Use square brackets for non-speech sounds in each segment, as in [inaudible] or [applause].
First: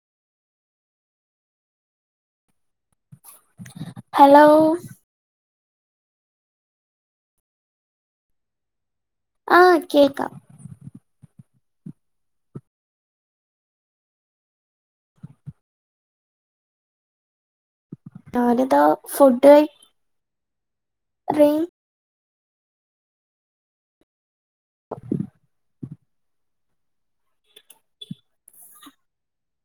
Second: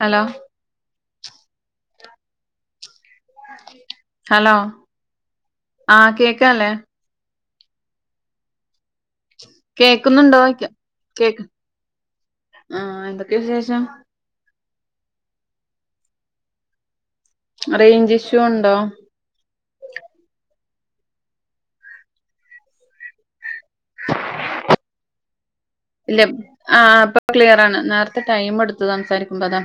Hello hello ആ കേക്കാല്ലേ. ആഹ് കേക്കാം കേക്കന്നുണ്ടോന്ന് യ്ക്ക കേക്ക് ആ എന്തൊക്കെയാ വിശേഷം റേഞ്ച് ഇഷ്യൂ ഉണ്ടോ? ഞാനിതാ റെയ് ഇല്ല ആ ഇപ്പൊ ക്ലിയർ ആണ്. നേരത്തെ ടൈം എടുത്തു സംസാരിക്കുമ്പോ അതാ.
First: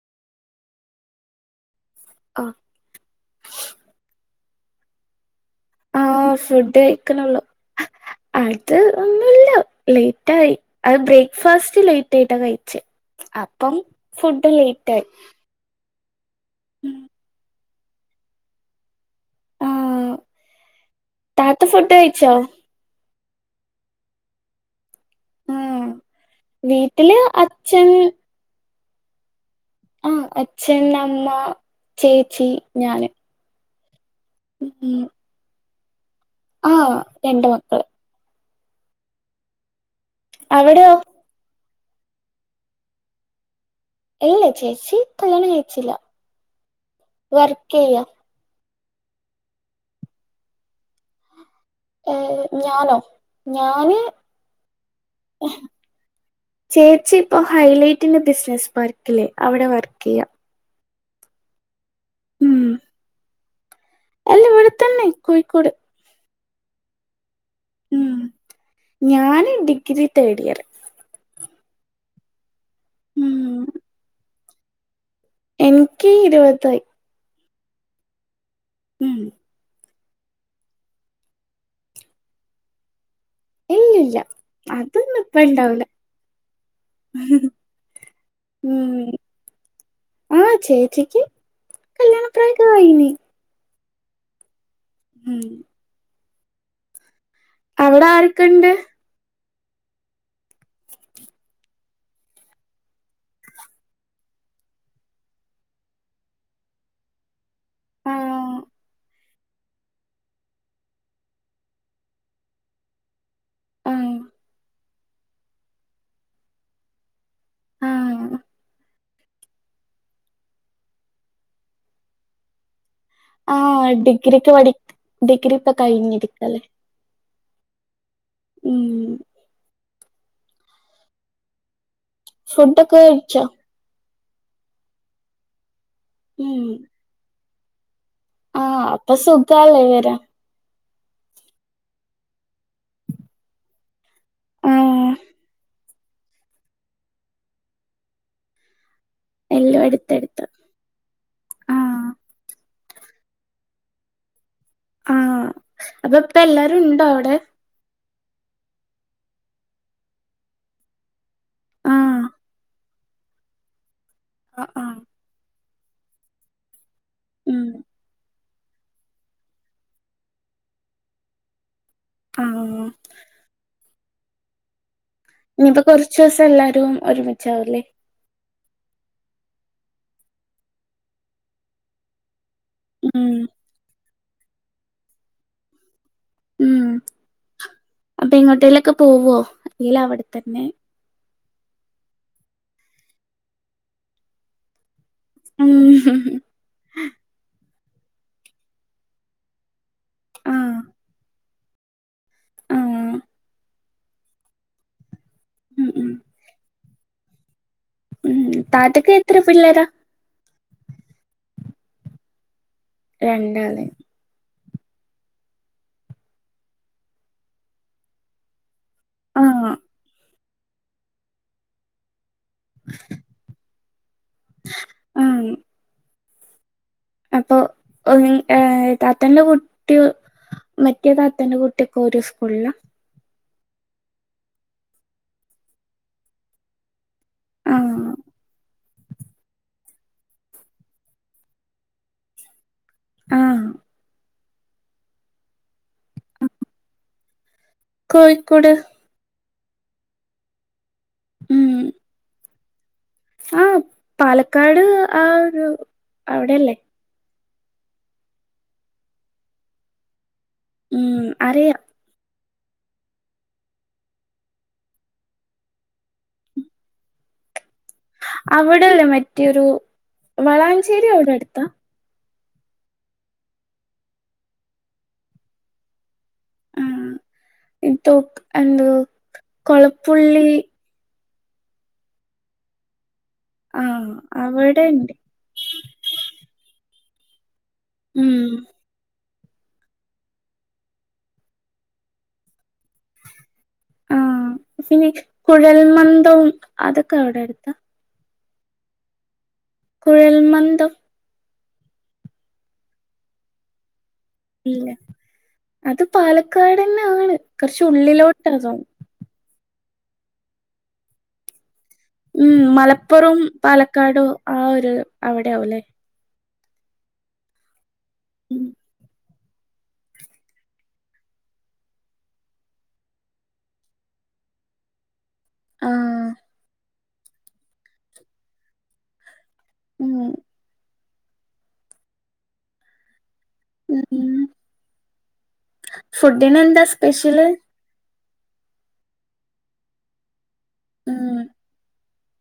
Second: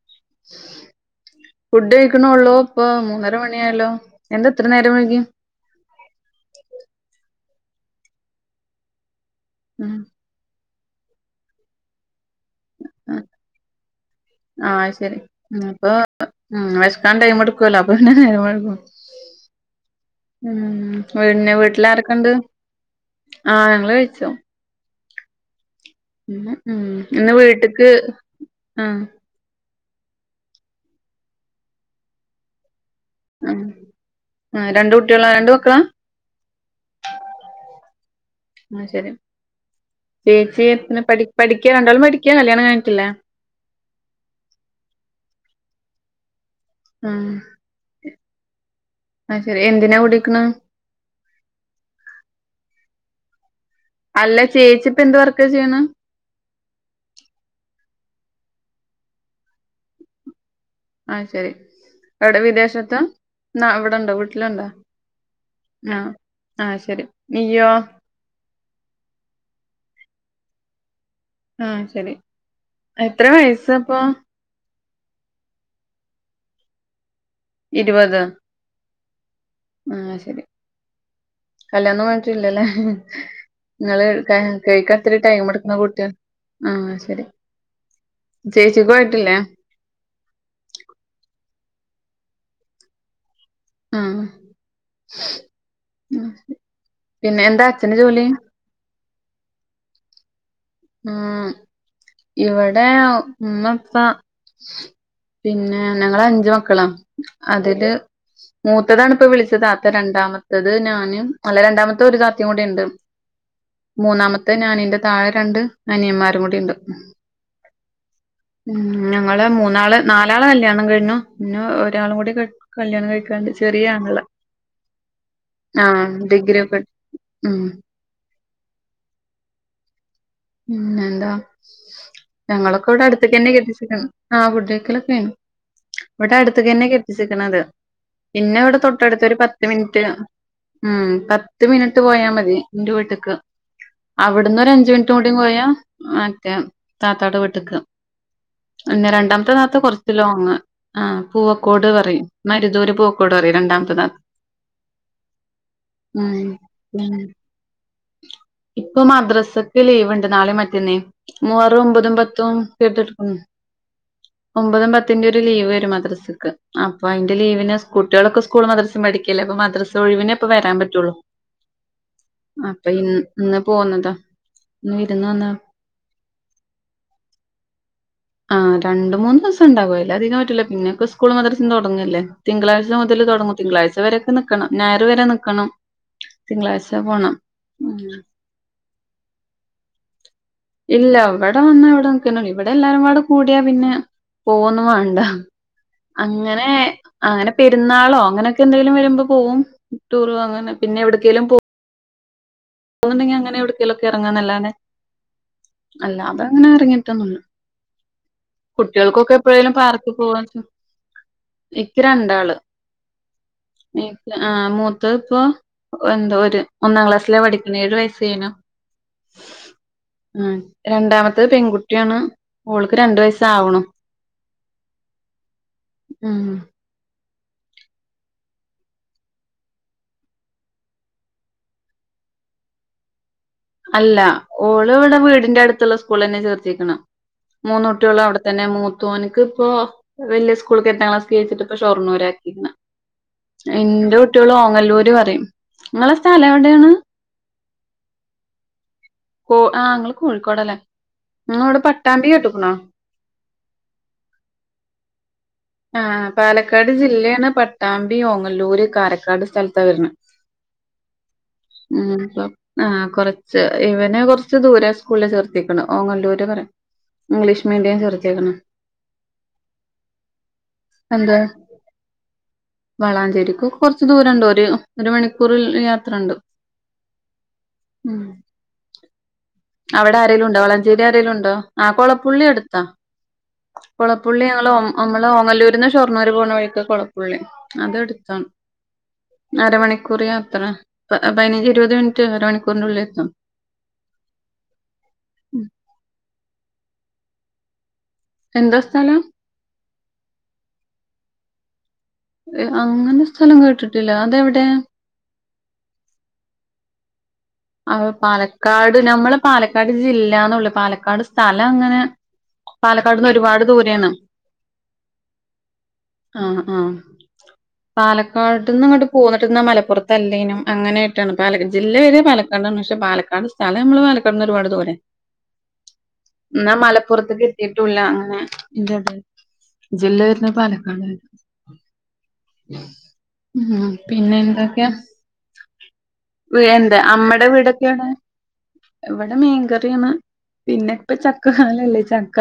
[inaudible] ഫുഡ് കഴിക്കണുള്ളൂ. ഇപ്പൊ മൂന്നര മണിയായല്ലോ എന്താ എത്ര നേരം വഴുകി ആ ഫുഡ് കഴിക്കണുള്ളു അത് ഉണ്ടു. ഉം ലേറ്റ് ആയി അത് ബ്രേക്ക്ഫാസ്റ്റ് ലേറ്റ് ട്ടിട്ടാ കഴിച്ചേ അപ്പം ഫുഡ് ലേറ്റ് ആയി. ആ വെശക്കാൻ ടൈം എടുക്കുവല്ലോ അപ്പ പിന്നെ ടൈം എടുക്കും. ആഹ് ഉം പിന്നെ താത്ത വീട്ടില് ഫുഡ് ആരൊക്കെണ്ട്? കഴിച്ചോ ആ ഞങ്ങള് കഴിച്ചു ഉം ഉം ഉം ഇന്ന് വീട്ടിക്ക് ഉം ആ അച്ഛൻ അമ്മ ചേച്ചി ഞാന് ആ രണ്ട് കുട്ടികളാ രണ്ട് മക്കാ. ആ രണ്ട് മക്കള് ആ ശരി. ചേച്ചി അവിടെയോ പിന്നെ പഠി പഠി ക്ക രണ്ടാളും പഠിക്കാ കല്യാണം കഴിഞ്ഞിട്ടില്ല ഇല്ലില്ല. ചേച്ചി കല്യാണം കഴിച്ചില്ല വർക്ക് ചെയ്യാ ആ ശരി എന്തിനാ പഠിക്കാണ് ഏ ഞാനോ ഞാന്. അല്ല ചേച്ചി ഇപ്പ എന്ത് വർക്കാ ചെയ്യ്ണ് ചേച്ചി ഇപ്പോ ഹൈലി പിന്നെ ബിസിനസ് പാർക്കില്ലേ അവിടെ വർക്ക് ചെയ്യാം ആഹ ശരി എവിടെ വിദേശത്താ ന്നാ അവ്ടെണ്ടോ അല്ല വീട്ടില്ണ്ടോ ഇവിടെ തന്നെ കോഴിക്കോട് ആഹ് ആഹ് അത്ശെരി ഉം ഞാന് ഡിഗ്രി തേഡ്‌യറ് ആഹ് ശെരി എത്രേ വയ്സപ്പം എൻക്ക് ഇര്പതായി ഇര്പതോ ഉം ആഹ് ശെരി കല്യാണം കഴ്ഞ്ഞിട്ട്ല്ലലെ ഇങ്ങൾ ഇല്ലില്ല കെ കെഴ്ക്കാത്ത്‌രി അതൊന്നും ഇപ്പ ടെയ്മെട്ക്ക്ന്ന ഇണ്ടാവൂല കൂട്ട്യാ ആഹ് അത്ശെരി ഉം ചേച്ചിക്കും ആയ്ട്ട്ല്ലേ കല്യാണ പ്രായൊക്കെ ആയീന് ആഹ് ഉം ഉം പിന്നെ എന്താ അച്ഛന് അവിടെ ജോലി ആരൊക്കെണ്ട് ഉം ഇവിടെ ഉമ്മ ഉപ്പ പിന്നെ ഞങ്ങള് അഞ്ചു മക്കളാ അതില് ആഹ് മൂത്തതാണിപ്പം വിളിച്ച- താത്ത രണ്ടാമത്തത് ഞാന് അല്ല രണ്ടാമത്തെ ഒരു താത്തയും കൂടി ഒണ്ട് ആഹ് മൂന്നാമത്തെ ഞാൻ ഇന്റെ താഴെ രണ്ട് അനിയമാരും കൂടിയുണ്ട് ആഹ് ഉം ഞങ്ങൾ മൂന്നാള് നാലാള് കല്യാണം കഴിഞ്ഞു പിന്നെ ഒരാളും കൂടി കെ - കല്യാണം കഴിക്കാണ്ട് ആഹ് ചെറിയാങ്ങള ഡിഗ്രിക്ക് പഠി ഡിഗ്രി ഇപ്പൊ ആഹ് കഴിഞ്ഞിരിക്കല്ലേ ഡിഗ്രിയൊക്കെ ഇ - ഉം ഉം പിന്നെ എന്താ ഞങ്ങളൊക്കെ ഫുഡൊക്കെ ഇവിടെ കഴിച്ചോ അടുതെക്കെയാ കെട്ടിചെക്കണത് ആഹ് ഫുഡ്‌ കഴിക്കാലൊക്കെ കയിഞ്ഞ് ഇവിടെ ഉം അടുത്ത്ക്കെ തന്നെയാ കെട്ടിചെക്കണത് പിന്നെ ഇവിടെ ആഹ് അപ്പൊ തൊട്ടടുത്ത് ഒരു പത്ത് സുഖാല്ലേ മിനിറ്റ് വരാൻ ഉം പത്ത് മിനിറ്റ് ട്ട് പോയാ മതി എന്റെ വീട്ട്ക്ക് അവിട്ന്ന് ഒരു അഞ്ചു മിനിറ്റ്- ആഹ് [unintelligible] മറ്റെ താത്താടെ വീട്ട്ക്ക് പിന്നെ രണ്ടാമത്തെ താത്ത എല്ലും കൊറച്ച് എടുത്തെടുത്ത് ലോങ്ങ് ആ പൂവക്കോട് ആഹ് പറയും മരുദൂര്- പൂവക്കോട് പറയും രണ്ടാമത്തെ താത്ത- ആഹ അതോ ഇപ്പ ഉം എല്ലാരും ഉണ്ടോ ഉം അവിടെ ഇപ്പൊ മദ്രസക്ക് ലീവുണ്ട് നാളെ മറ്റെന്നിം മുഹറം ഒമ്പതും ആഹ് പത്തും ടുക്ക [unintelligible] ആഹ് ഒമ്പതും ആഹ് പത്തിന്റെ ഒരു ലീവ് വരും മദ്രസക്ക് ആ അപ്പൊ അതിന്റെ ഉം ലീവിന് കുട്ടികളൊക്കെ സ്കൂൾ മദ്രസയും പഠിക്കല്ലേ അപ്പൊ മദ്രസ ഒഴിവിനെ ഇപ്പം വരാൻ പറ്റൊള്ളൂ ആഹ് അപ്പൊ ഇ ഇന്ന് പോന്നതാ വിരുന്ന് വന്നതാ ഇനിയിപ്പം കൊറച്ചു ദിവസം എല്ലാരും ഒരുമിച്ചാവു അല്ലേ ആഹ് രണ്ട് മൂന്ന് ദിവസം ഉണ്ടാകും അയിൽ അതികം പറ്റില്ല പിന്നെ ഒക്കെ സ്കൂൾ മദ്രസും തുടങ്ങല്ലേ. തിങ്കളാഴ്ച മുതൽ ഉം തൊടങ്ങും തിങ്കളാഴ്ച വരെയൊക്കെ നിക്കണം ഞായർ വരെ നിക്കണം. ഉം തിങ്കളാഴ്ച പോണം. ഉം. അപ്പൊ എങ്ങോട്ടേലൊക്കെ പോവോ അല്ലേൽ അവിടെ തന്നെ ഇല്ല ഇവിടെ വന്ന ഇവിടെ നിക്കുന്നു ഇവിടെ എല്ലാരുംപാട് കൂടിയാ പിന്നെ പോവൊന്നും വാ ണ്ട ഉം അങ്ങനെ അങ്ങനെ പെരുന്നാളോ അങ്ങനെയൊക്കെ എന്തെലും വരുമ്പോ പോവും. ടൂറും അങ്ങനെ ആഹ് പിന്നെ എവിട്ക്കേലും പോ ആഹ് പോവുന്നുങ്കി അങ്ങനെ എവിടക്കേലൊക്കെ ഇറങ്ങാന്നല്ലാതെ ഉം ഉം അല്ലാതെ അങ്ങനെ ഇറങ്ങി ട്ടോന്നുല്ല ഉം താത്തക്ക് കുട്ട്യോൾക്കൊക്കെ എത്ര എപ്പോഴേലും പിള്ളേരാ പാർക്ക് പോവാ ഇക്ക് രണ്ടാള്. രണ്ടാള്. എനിക്ക് ആ മൂത്തത് ഇപ്പൊ എന്തോ ഒരു ഒന്നാം ക്ലാസ്സിലാ പഠിക്ക്ണത് ഏഴു വയസ് കെയ്ഞ്ഞു. ആഹ്. ആഹ് രണ്ടാമത്തത് പെൺകുട്ടിയാണ്. ഓൾക്ക് രണ്ടു വയസാവണു ആഹ് ഉം. അപ്പൊ ഏ താത്തന്റെ കുട്ടി മറ്റേതാത്തന്റെ കുട്ടിയപ്പം ഒര് സ്കൂളിലാ? അല്ല, ഓള് ഇവിടെ വീടിന്റെ അട്ത്തുള്ള സ്കൂളിന്റെ അട്ത്തന്നെ ചേർത്തിക്ക്‌ണേ മൂന്നു ആഹ് കുട്ടിയളും അവിടെത്തന്നെ, മൂ ത്തോൻക്ക് ഇപ്പോ വലിയ സ്കൂളക്ക് എട്ടാം ക്ലാസ്ക്ക്‌ ജയിച്ചിട്ടപ്പൊ ഷൊർണ്ണൂരാ ആക്കിരിന്ന് ആഹ് എന്റെ കുട്ടിയോള് ഓങ്ങല്ലൂര് പറിം. ഇങ്ങളെ സ്ഥലവിടെയാണ്? കോഴിക്കോട്. കോ ആഹ് ഇങ്ങള് കോഴിക്കോടല്ലേ, ഉം നിങ്ങളവിടെ പട്ടാമ്പി കേട്ട്ക്ണോ? ആഹ് പാലക്കാട് ആ ഒരു ആഹ്, അവിടെല്ലേ പാലക്കാട് ജില്ലേണ് പട്ടാമ്പി, ഓങ്ങല്ലൂര്, കാരക്കാട് സ്ഥലത്താവര്ണെ- ഉം അറിയാം [inaudible] ഉം, ഇപ്പം ആഹ്, കൊറച്ച് ഇവനെ കൊറച്ച് ദൂരെ സ്കൂളില് ചേർത്തിക്ക്ണെ, ഓങ്ങല്ലൂര് പറിം. ഇംഗ്ലീഷ് മീഡിയം ചേർത്തിക്ക്ണ് അവിടല്ലേ മറ്റേൊരു, വളാഞ്ചേരി അവിടെ അടുത്താ വളാഞ്ചേരിക്ക് കുറച്ച് ദൂരം ഇണ്ട്. ഒര് ഒരു മണിക്കൂറിൽ യാത്രണ്ട്. ആഹ് എന്തോ ഹ്മ്മ്, എന്ത് അവിടെ ആരെേലും കൊളപ്പുള്ളി ഇണ്ടോ? വളഞ്ചേരി ആരേലും ഇണ്ട് ണ്ടോ? കൊളപ്പുള്ളി അടുത്താ, ആഹ് കൊളപ്പുള്ളി ഞങ്ങ അവിടെണ്ട് വല്ലൂരിന്ന് ഷൊർണ്ണൂര് പോണ വഴിക്കാ കൊളപ്പുള്ളി. അത് അടുത്താ ഉം അരമണിക്കൂർ യാത്ര, പതിനഞ്ച് ഇരുപത് മിനിറ്റ് അരമണിക്കൂ ആഹ്, പിന്നെ കുഴൽ മന്ദവും അത് ക്കെ അവിടെ അട്ത്താ എന്താ സ്ഥലം? കുഴൽമന്തം അങ്ങനെ സ്ഥലം കേട്ടിട്ടില്ല, അതെവിടെ? ഇല്ലേ അത് പാലക്കാട്ന്നാണ്. ആഹ്, പാലക്കാട് നമ്മള് പാലക്കാടില്ലാന്നൊള്ളു. പാലക്കാട് സ്ഥലങ്ങനെ ഉം. മലപ്പുറം പാലക്കാടും ആഹ് ഒരു അവിടെയാവുല്ലേ? ആഹ് ആഹ് ഉം പാലക്കാട്ടിന്നിങ്ങട്ട് പോന്നിട്ട് ന്നാ മലപ്പുറത്തല്ലേനും അങ്ങനായിട്ടാണ്. പാലാ ജില്ല വരണെ പാല കാടാണ്, പക്ഷെ പാലക്കാട് സ്ഥലം നമ്മള് പാലക്കാട് നിന്ന് ഒരുപാട് ദൂരെ. ആഹ് എന്നാ മലപ്പുറത്തേക്ക് എത്തിട്ടുല്ല അങ്ങനെ ഉം ജില്ല വരുന്നത് പാലക്കാടാണ്. ഉം, ഉം പിന്നെ എന്തൊക്കെയാ? ഫുഡിനെന്താ എന്താ അമ്മ ടെ സ്പെഷ്യല് വീടൊക്കെയെവിടെ ഇവിടെ മീൻകറിയാണ്. പിന്നെ ഇപ്പ ഉം ചക്ക കാലല്ലേ ചക്ക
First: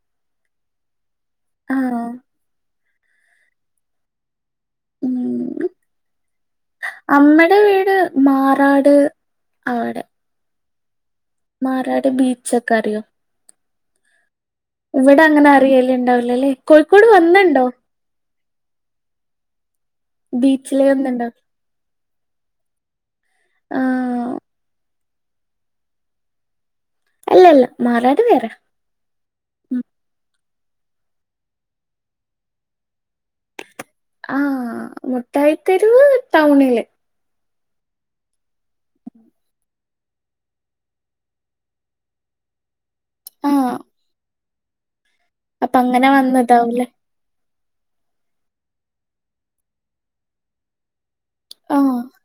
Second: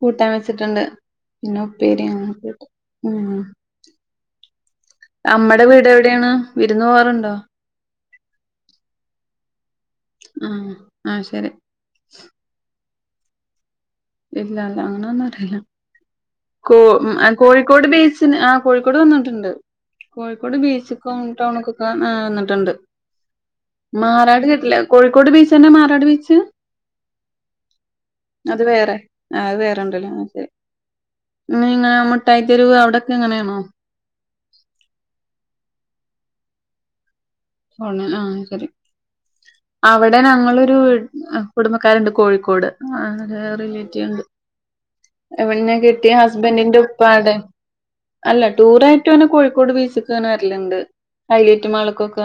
കൂട്ടാൻ വെച്ചിട്ടുണ്ട്. പിന്നെ ആഹ് ഉപ്പേരി അങ്ങനത്തൊക്കെ--ഹ്മ്മ് ഉം നമ്മടെ വീട് എവിടെയാണ്? വിരുന്നൊവാറുണ്ടോ? ത് ആടെ ആഹ് ആഹ് ശരി മറാടി ബീച്ചക്കറിയോ? ഇല്ല, ഇല്ല അങ്ങനൊന്നു അങ്ങനെ അറീല്ല. അറിയല്ണ്ടാവൂലല്ലേ കോ കോഴിക്കോട് വന്ന്ണ്ടോ കോഴിക്കോട് ബിച്ച് ആഹ്, കോഴിക്കോട് വന്നിട്ടുണ്ട്, കോഴിക്കോട് ബീച്ചില് ബീച്ച്ക്കും വന്ന്ണ്ടോ ടൗണുക്കൊക്കെ ആഹ് വന്നിട്ടുണ്ട്. ആഹ് മാറാട് കേട്ടില്ല, കോഴിക്കോട് ബീച്ചന്നെ മാറാട് ബീച്ച് അല്ലല്ല മാറാട് വേറെയാ അത് വേറെ ആഹ്, അത് വേറെണ്ടല്ലൊല്ലേ [unintelligible] ഇനിങ്ങ മുട്ടായി തെരുവ് അവിടൊക്കങ്ങനെയാണോ ആഹ് മുഠായിതെരുവ് ടൗണില്. ടൗണി ആഹ് ശരി. [inaudible] അവിടെ ഞങ്ങളൊരു വി കുടുംബക്കാരുണ്ട് കോഴിക്കോട്, ആഹ് റിലേറ്റീവ്ണ്ട്. എവിട്ന്നാ അപ്പൊ അങ്ങനെ കെട്ടിയെ ഹസ്ബന്റിന്റെ വന്നതാവൂലേ ഉൽപ്പാടെ അല്ല ടൂറായിട്ടൊനെ കോഴിക്കോട് ബീച്ചക്ക് ഇങ്ങനെ വരല്ണ്ട്. ഹൈലറ്റ് ആഹ് മാള്ക്കൊക്കെ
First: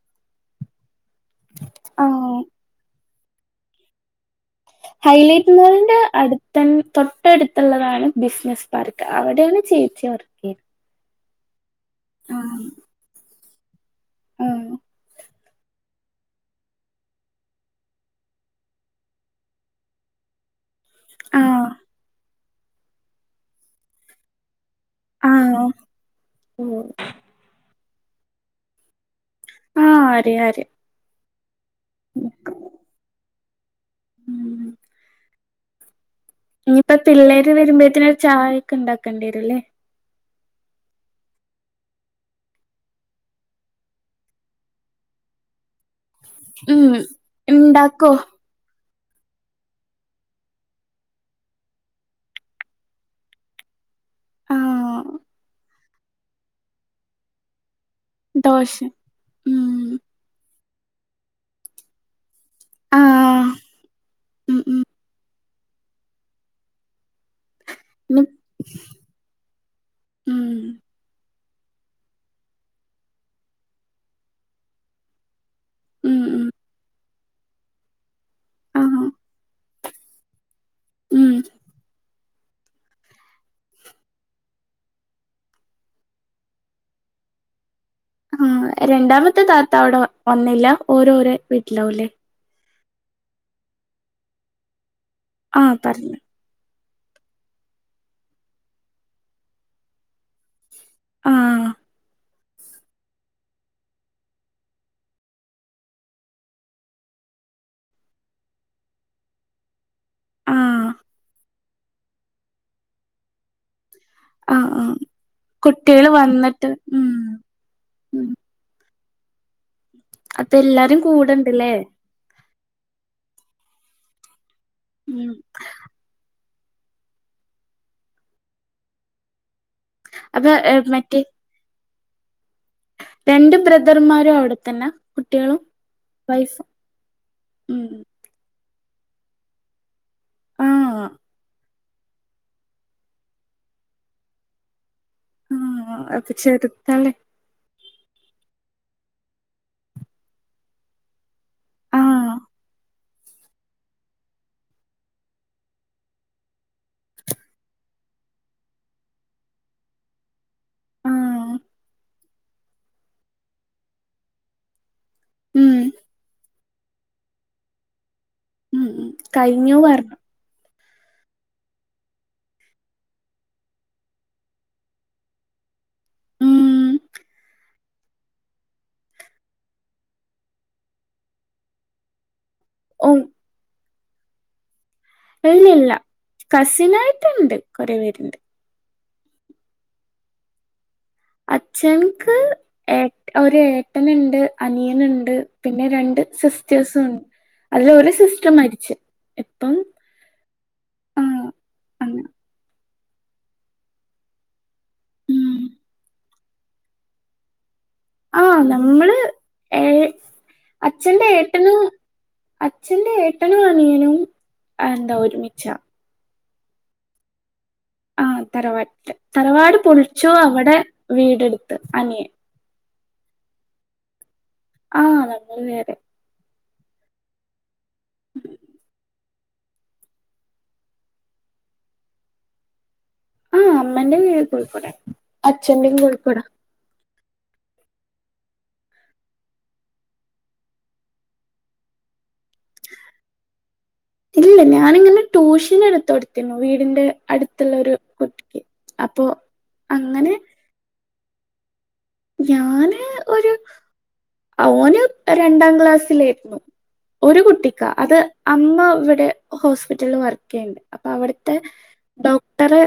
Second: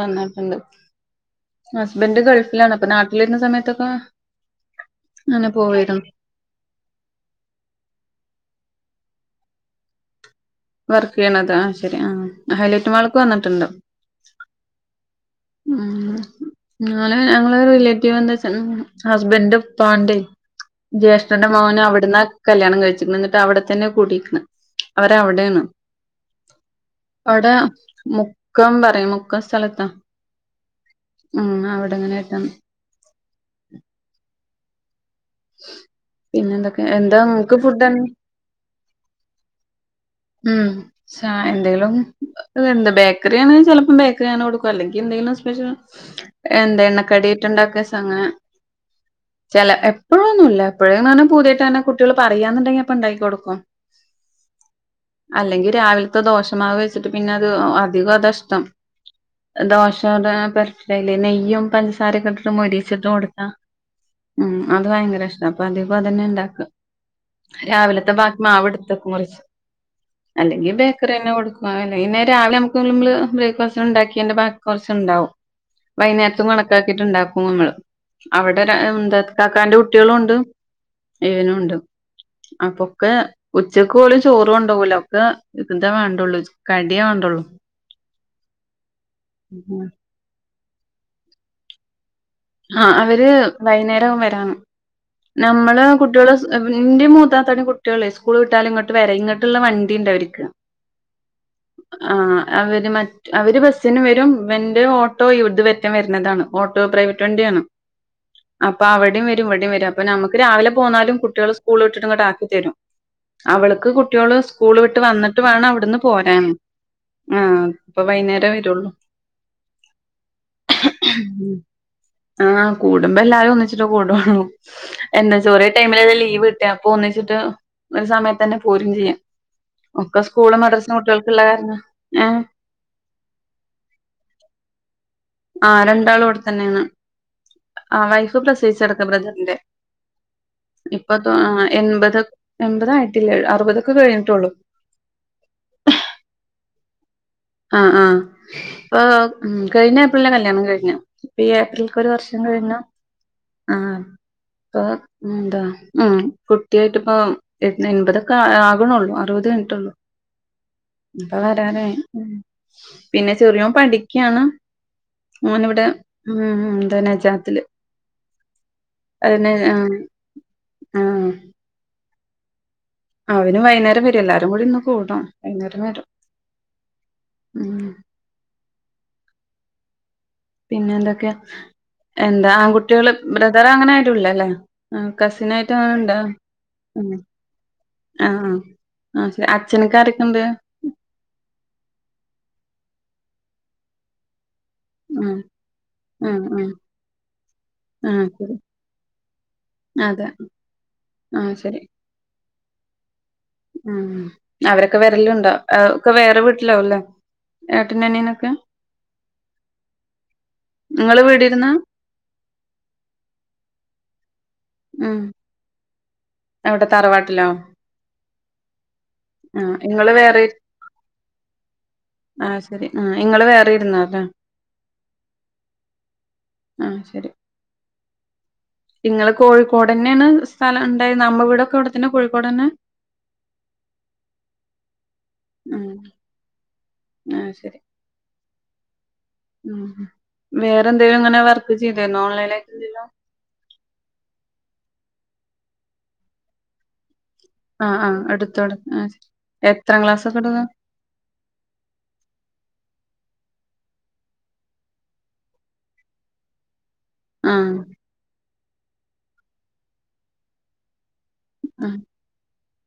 ഹസ്ബന്ഡ് ആഹ് ഗൾഫിലാണ് അപ്പൊ നാട്ടില വരുന്ന സമയത്തൊക്കെ അങ്ങനെ ഹൈലൈറ്റ് മോളിന്റെ പോവായിരുന്നു. അടുത്ത തൊട്ടടുത്തുള്ളതാണ് ബിസിനസ്സ് പാർക്ക് അവിടെയാണ് ചേച്ചി വറക്ക്‌ ചെയ്യ ശരി ഹൈലൈറ്റ് മാളക്ക് വന്നിട്ടുണ്ട ആഹ ഉ ഞ ഞങ്ങള് റിലേറ്റീവ് എന്താച്ച ഹസ്ബൻഡ് പാണ്ടേ ജ്യേഷ്ഠന്റെ മോനൻ അവിടന്ന് കല്യാണം കഴിച്ചിുണ്ട് എന്നിട്ട് അവിടെത്തന്നെ കൂട്ടയിരിക്കണ് അവരവിടൊണ് അവിടെ മുക്കം പറയും മുക്ക സ്ഥലത്താ എ ഉ അവിടെങ്ങനൊയിട്ടന്ന് ഉം [unintelligible] ഇനിയിപ്പ എന്താ പിള്ളേര് ഇങ്ങക്ക് ഫുഡ് വരുമ്പോഴത്തന ഒരു ചായ ഒക്കെ ഉണ്ടാക്കേണ്ടി വരും അല്ലേ ഉംചായ എന്തെങ്കലും ബേക്കറിയാണ് ചെലപ്പം ബേക്കറി ആണ് കൊടുക്കും അല്ലെങ്കി ന്ത സ്പ്യഷ്യൽ എന്താ ഉം ഇണ്ടാക്കോ എണ്ണക്കടിട്ടുണ്ടാക്കങ്ങനെ ചില എപ്പോഴൊന്നുമ ഇല്ല എപ്പോഴേന്ന് പറഞ്ഞാൽ പുതിയായിട്ട് തന്നെ കുട്ടികൾ പറയാന്നുണ്ടങ്കി അപ്പൊ ഉണ്ടാക്കി കൊടുക്കും ആ അല്ലെങ്കി രാവിലത്തെ ദോഷമാവ് വെച്ചിട്ട് പിന്നെ അത് അധികം അതഷ്ടം ദോശ ഉം ദോശയുടെ പെരപ്പല്ലേ നെയ്യും പഞ്ചസാരൊക്കെ ആ മൊരിച്ചിട്ട് കൊടുത്താ ഉ ഉം ഉം അത് ഭയങ്കര ഇഷ്ട അപ്പൊ അതിപ അതന്നെ ഇണ്ടാക്ക രാവിലത്തെ ഇനി- ബാക്കി മാവിടുത്തൊക്കെ കുറച്ചു [inaudible] അല്ലെങ്കിൽ ബേക്കറി തന്നെ കൊടുക്കുവ അല്ല ഇന്ന രാവിലെ നമുക്ക് നള് ബ്രേക്ക്ഫാസ്റ്റ് ഉണ്ടാക്കി്റെ ബാക്കി കുറച്ചുണ്ടാവും ഉം ഉം വൈകുന്നേരത്തും കണക്കാക്കിയിട്ടുണ്ടാക്കും നമ്മള് അവിടെ ആ എന്താ കാക്കാൻന്റെ കുട്ടികളുണ്ട് ഉം ഇനുണ്ട് അപ്പൊക്കെ ഉച്ചക്കോള ചോറുകൊണ്ടോവൂല ഒക്കെ ഇതിന്റെ വേണ്ടുള്ളൂ കടിയേ വേണ്ടുള്ളൂ ആ രണ്ടാമത്തെ താത്ത അവിടെ വന്നില്ല ഓരോര വീട്ടിലാവല്ലേ ആഹ അവര് വൈകുന്നേരം വരാണ് ആ നമ്മള് പറഞ്ഞു കുട്ടികള് ന്റെ മൂതാത്താന്റെ കുട്ടികളെ സ്കൂൾ വിട്ടാലും ഇങ്ങട്ട് വര ഇങ്ങോട്ടുള്ള വണ്ടി ഉണ്ട അവരിക്ക് ആ ആഹ അവര് മ അവര് ബസ്സിന് വരും എന്റെ ഓട്ടോ ഇവിടത് വറ്റാൻ വരുന്നതാണ് ഓട്ടോ പ്രൈവറ്റ് വണ്ടി ആണ് അപ്പ അവിടെയും വരും ഇവിടെ വരും അപ്പം നമുക്ക് ആ രാവിലെ പോന്നാലും കുട്ടികൾ സ് സ്കൂള ഇട്ടിട്ട് ഇങ്ങോട്ട് ആക്കിത്തരും അവൾക്ക് കു കുട്യള് ആ സ്കൂള് ആ വിട്ട് വന്നിട്ട് വേണം അവിടുന്ന് കുട്ടികള് പോരാൻ വന്നിട്ട് ഉം ആ ഇപ്പ വൈകുന്നേരേ വരുള്ളൂ അപ്പ എല്ലാരും കൂടെണ്ടല്ലേ ആഹ് കൂടുമ്പോ എല്ലാരും ഒന്നിച്ചിട്ട് കൂടുണ ഉം എന്നാ ചോറേ ടൈമിൽ ലീവ് അപ്പൊ ഒന്നിച്ചിട്ട് ഒരു സമയത്ത് തന്നെ പോരും ചെയ്യാം ഒക്കെ അപ്പൊ സ്കൂള് മദൃസും മറ്റേ കുട്ടികൾക്കള്ള കാരണം ഏ രണ്ട് ബ്രദർമാരും അവിടെത്തന്നെ കുട്ടികളും ആ രണ്ടാള അവിടെ വൈഫും തന്നെയാണ് ഉം ആ വൈഫ് പ്രസവിച്ചെടക്ക ബ്രദറിറെ ആഹ് ഇപ്പ എൺപത് എൺപത ആയിട്ടില്ലേ അറുപതൊക്കെ കഴിഞ്ഞിട്ടുള്ളൂ ആഹ അപ്പൊ ചെറുത്തല്ലേ ആ ആ പ്പ കഴിഞ്ഞ ഏപ്രിലെ കല്യാണം കഴിഞ്ഞ ഇപ്പൊ ഈ ഏപ്രിലക്ക് ഒരു ആഹ് വർഷം കഴിഞ്ഞ ആഹ് അപ്പ എന്താ ഉ കുട്ടിയായിട്ട് ഇപ്പ എൺപതൊക്കെ ആകണള്ളൂ അറുപത് ട്ടൊള്ളു അപ്പൊ ആഹ് വരാനായി പിന്നെ ചെറിയോൻ പഠിക്കയാണ് ഓൻ ഉം ഇവിടെ ഉം എന്ത നജാത്തില് കഴിഞ്ഞൂവർ ആ അവന് വൈകുന്നേരം വരും എല്ലാരും കൂടി ഇന്ന് കൂടണം വൈകുന്നേരം വരും ഉം ഉം പിന്നെ എന്തൊക്കെയാ എന്താ ഓ ആൺകുട്ടികള് ബ്രദർ അങ്ങന ആരുല്ലേ ആ കസിനായിട്ട ഇല്ലില്ല ഇണ്ടോ ഉം കസിനായിട്ടുണ്ട് കൊറെ ആ പേരുണ്ട് ആ ശരി അച്ഛനൊക്കെയാറെക്കണ്ട് അച്ഛൻക്ക് ഏ ഒരേട്ടനുണ്ട് അനിയന്ണ്ട് ആഹ് പിന്നെ രണ്ട് ആഹ് ആഹ് സിസ്റ്റേഴ്സും ഉണ്ട് അതല് ഒരു ആഹ് സിസ്റ്റർ മരിച്ചു ഇപ്പം ആ ആഹ് ശരി അങ്ങനെ ഉം അവരൊക്കെ വരലുണ്ടോ ഉം ഒക്കെ വേറെ വീട്ടിലാവല്ലേ ആ നമ്മള് ഏ ഇങ്ങള് അച്ഛന്റെ വീടിരുന്നാ ഏട്ടന് അച്ഛന്റെ ഏട്ടനും അനിയനും എന്താ ഒരുമിച്ചാ അവിടെ തറവാട്ടിലോ ആ തറവാട്ട് തറവാട് ആഹ് ഇങ്ങള് പൊളിച്ചു വേറെ അവിടെ വീടെടുത്ത് അനിയൻ ആ ങ്ങള് വേറെ ഇരുന്നാ ലെ ആ നമ്മൾ വേറെ ആ ശരി ങ്ങള് കോഴിക്കോടന്നെയാണ് സ്ഥലം ഇണ്ടായത് നമ്മ വീടൊക്കെ അവിടെ തന്നെ കോഴിക്കോട് തന്നെ ആ അമ്മന്റെ വീട് കോഴിക്കോടാ അച്ഛന്റെയും കോഴിക്കോടാ ആ ശരി ഉ വേറെന്തേലും ഇങ്ങനെ വർക്ക് ചെയ്തയാരുന്നു ഓൺലൈനായിട്ടി ല്ലല്ലോ ഇല്ലില്ല ഞാനിങ്ങനെ ട്യൂഷൻ എടുത്ത് കൊടുത്തിന്നു വീടിന്റെ അടുത്തുള്ള ഒരു ആഹ് ആഹ് കുട്ടിക്ക് എടുത്തോട് ആഹ് അപ്പൊ ശരി എത്രാം അങ്ങനെ ക്ലാസ്സൊക്കെ എടുക്കാ ഞാന് ഒരു ഓന് രണ്ടാം ക്ലാസ്സിലായിരുന്നു ഒരു ആഹ് കുട്ടിക്കാ അത് അമ്മ ഇവിടെ ഹോസ്പിറ്റലിൽ വർക്ക് ചെയ്യണ്ട് അപ്പൊ അവിടെ ത്തെ ആഹ് ഡോക്ടറെ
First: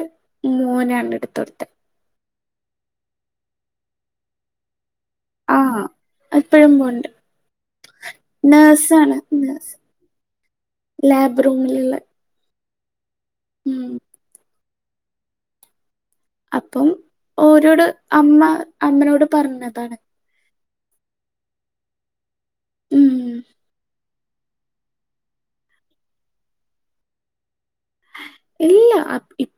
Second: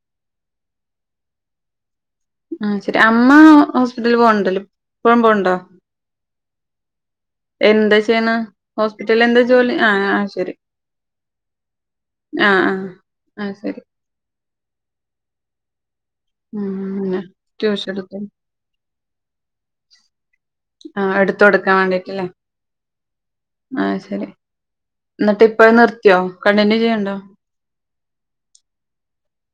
മോനാണ് എടുത്തൊടുത്ത ആ ശരി അമ്മ ഹോസ്പിറ്റലിൽ പോണ്ട് ആ ഇപ്പോഴും പോണ്ട് എന്താ ചെയ്യണ ഹോസ്പിറ്റലിൽ എന്താ ജോലി ആ ആ ശരി ലാബ്റൂമിലുള്ള ആ ആ ആ ശരി ഉം അപ്പം അങ്ങനെ ഓരോട് ട്യൂഷൻ എടുത്ത് അമ്മ അമ്മനോട് പറഞ്ഞതാണ് ആഹ് എടുത്തൊട്ക്കാൻ വേണ്ടിട്ടില്ലേ ഉം ആഹ് ശരി ന്നിട്ട് ഇപ്പ നിർത്തിയോ കണ്ടിന്യൂ ചെയ്യണുണ്ടോ ഇല്ല ഇപ്പ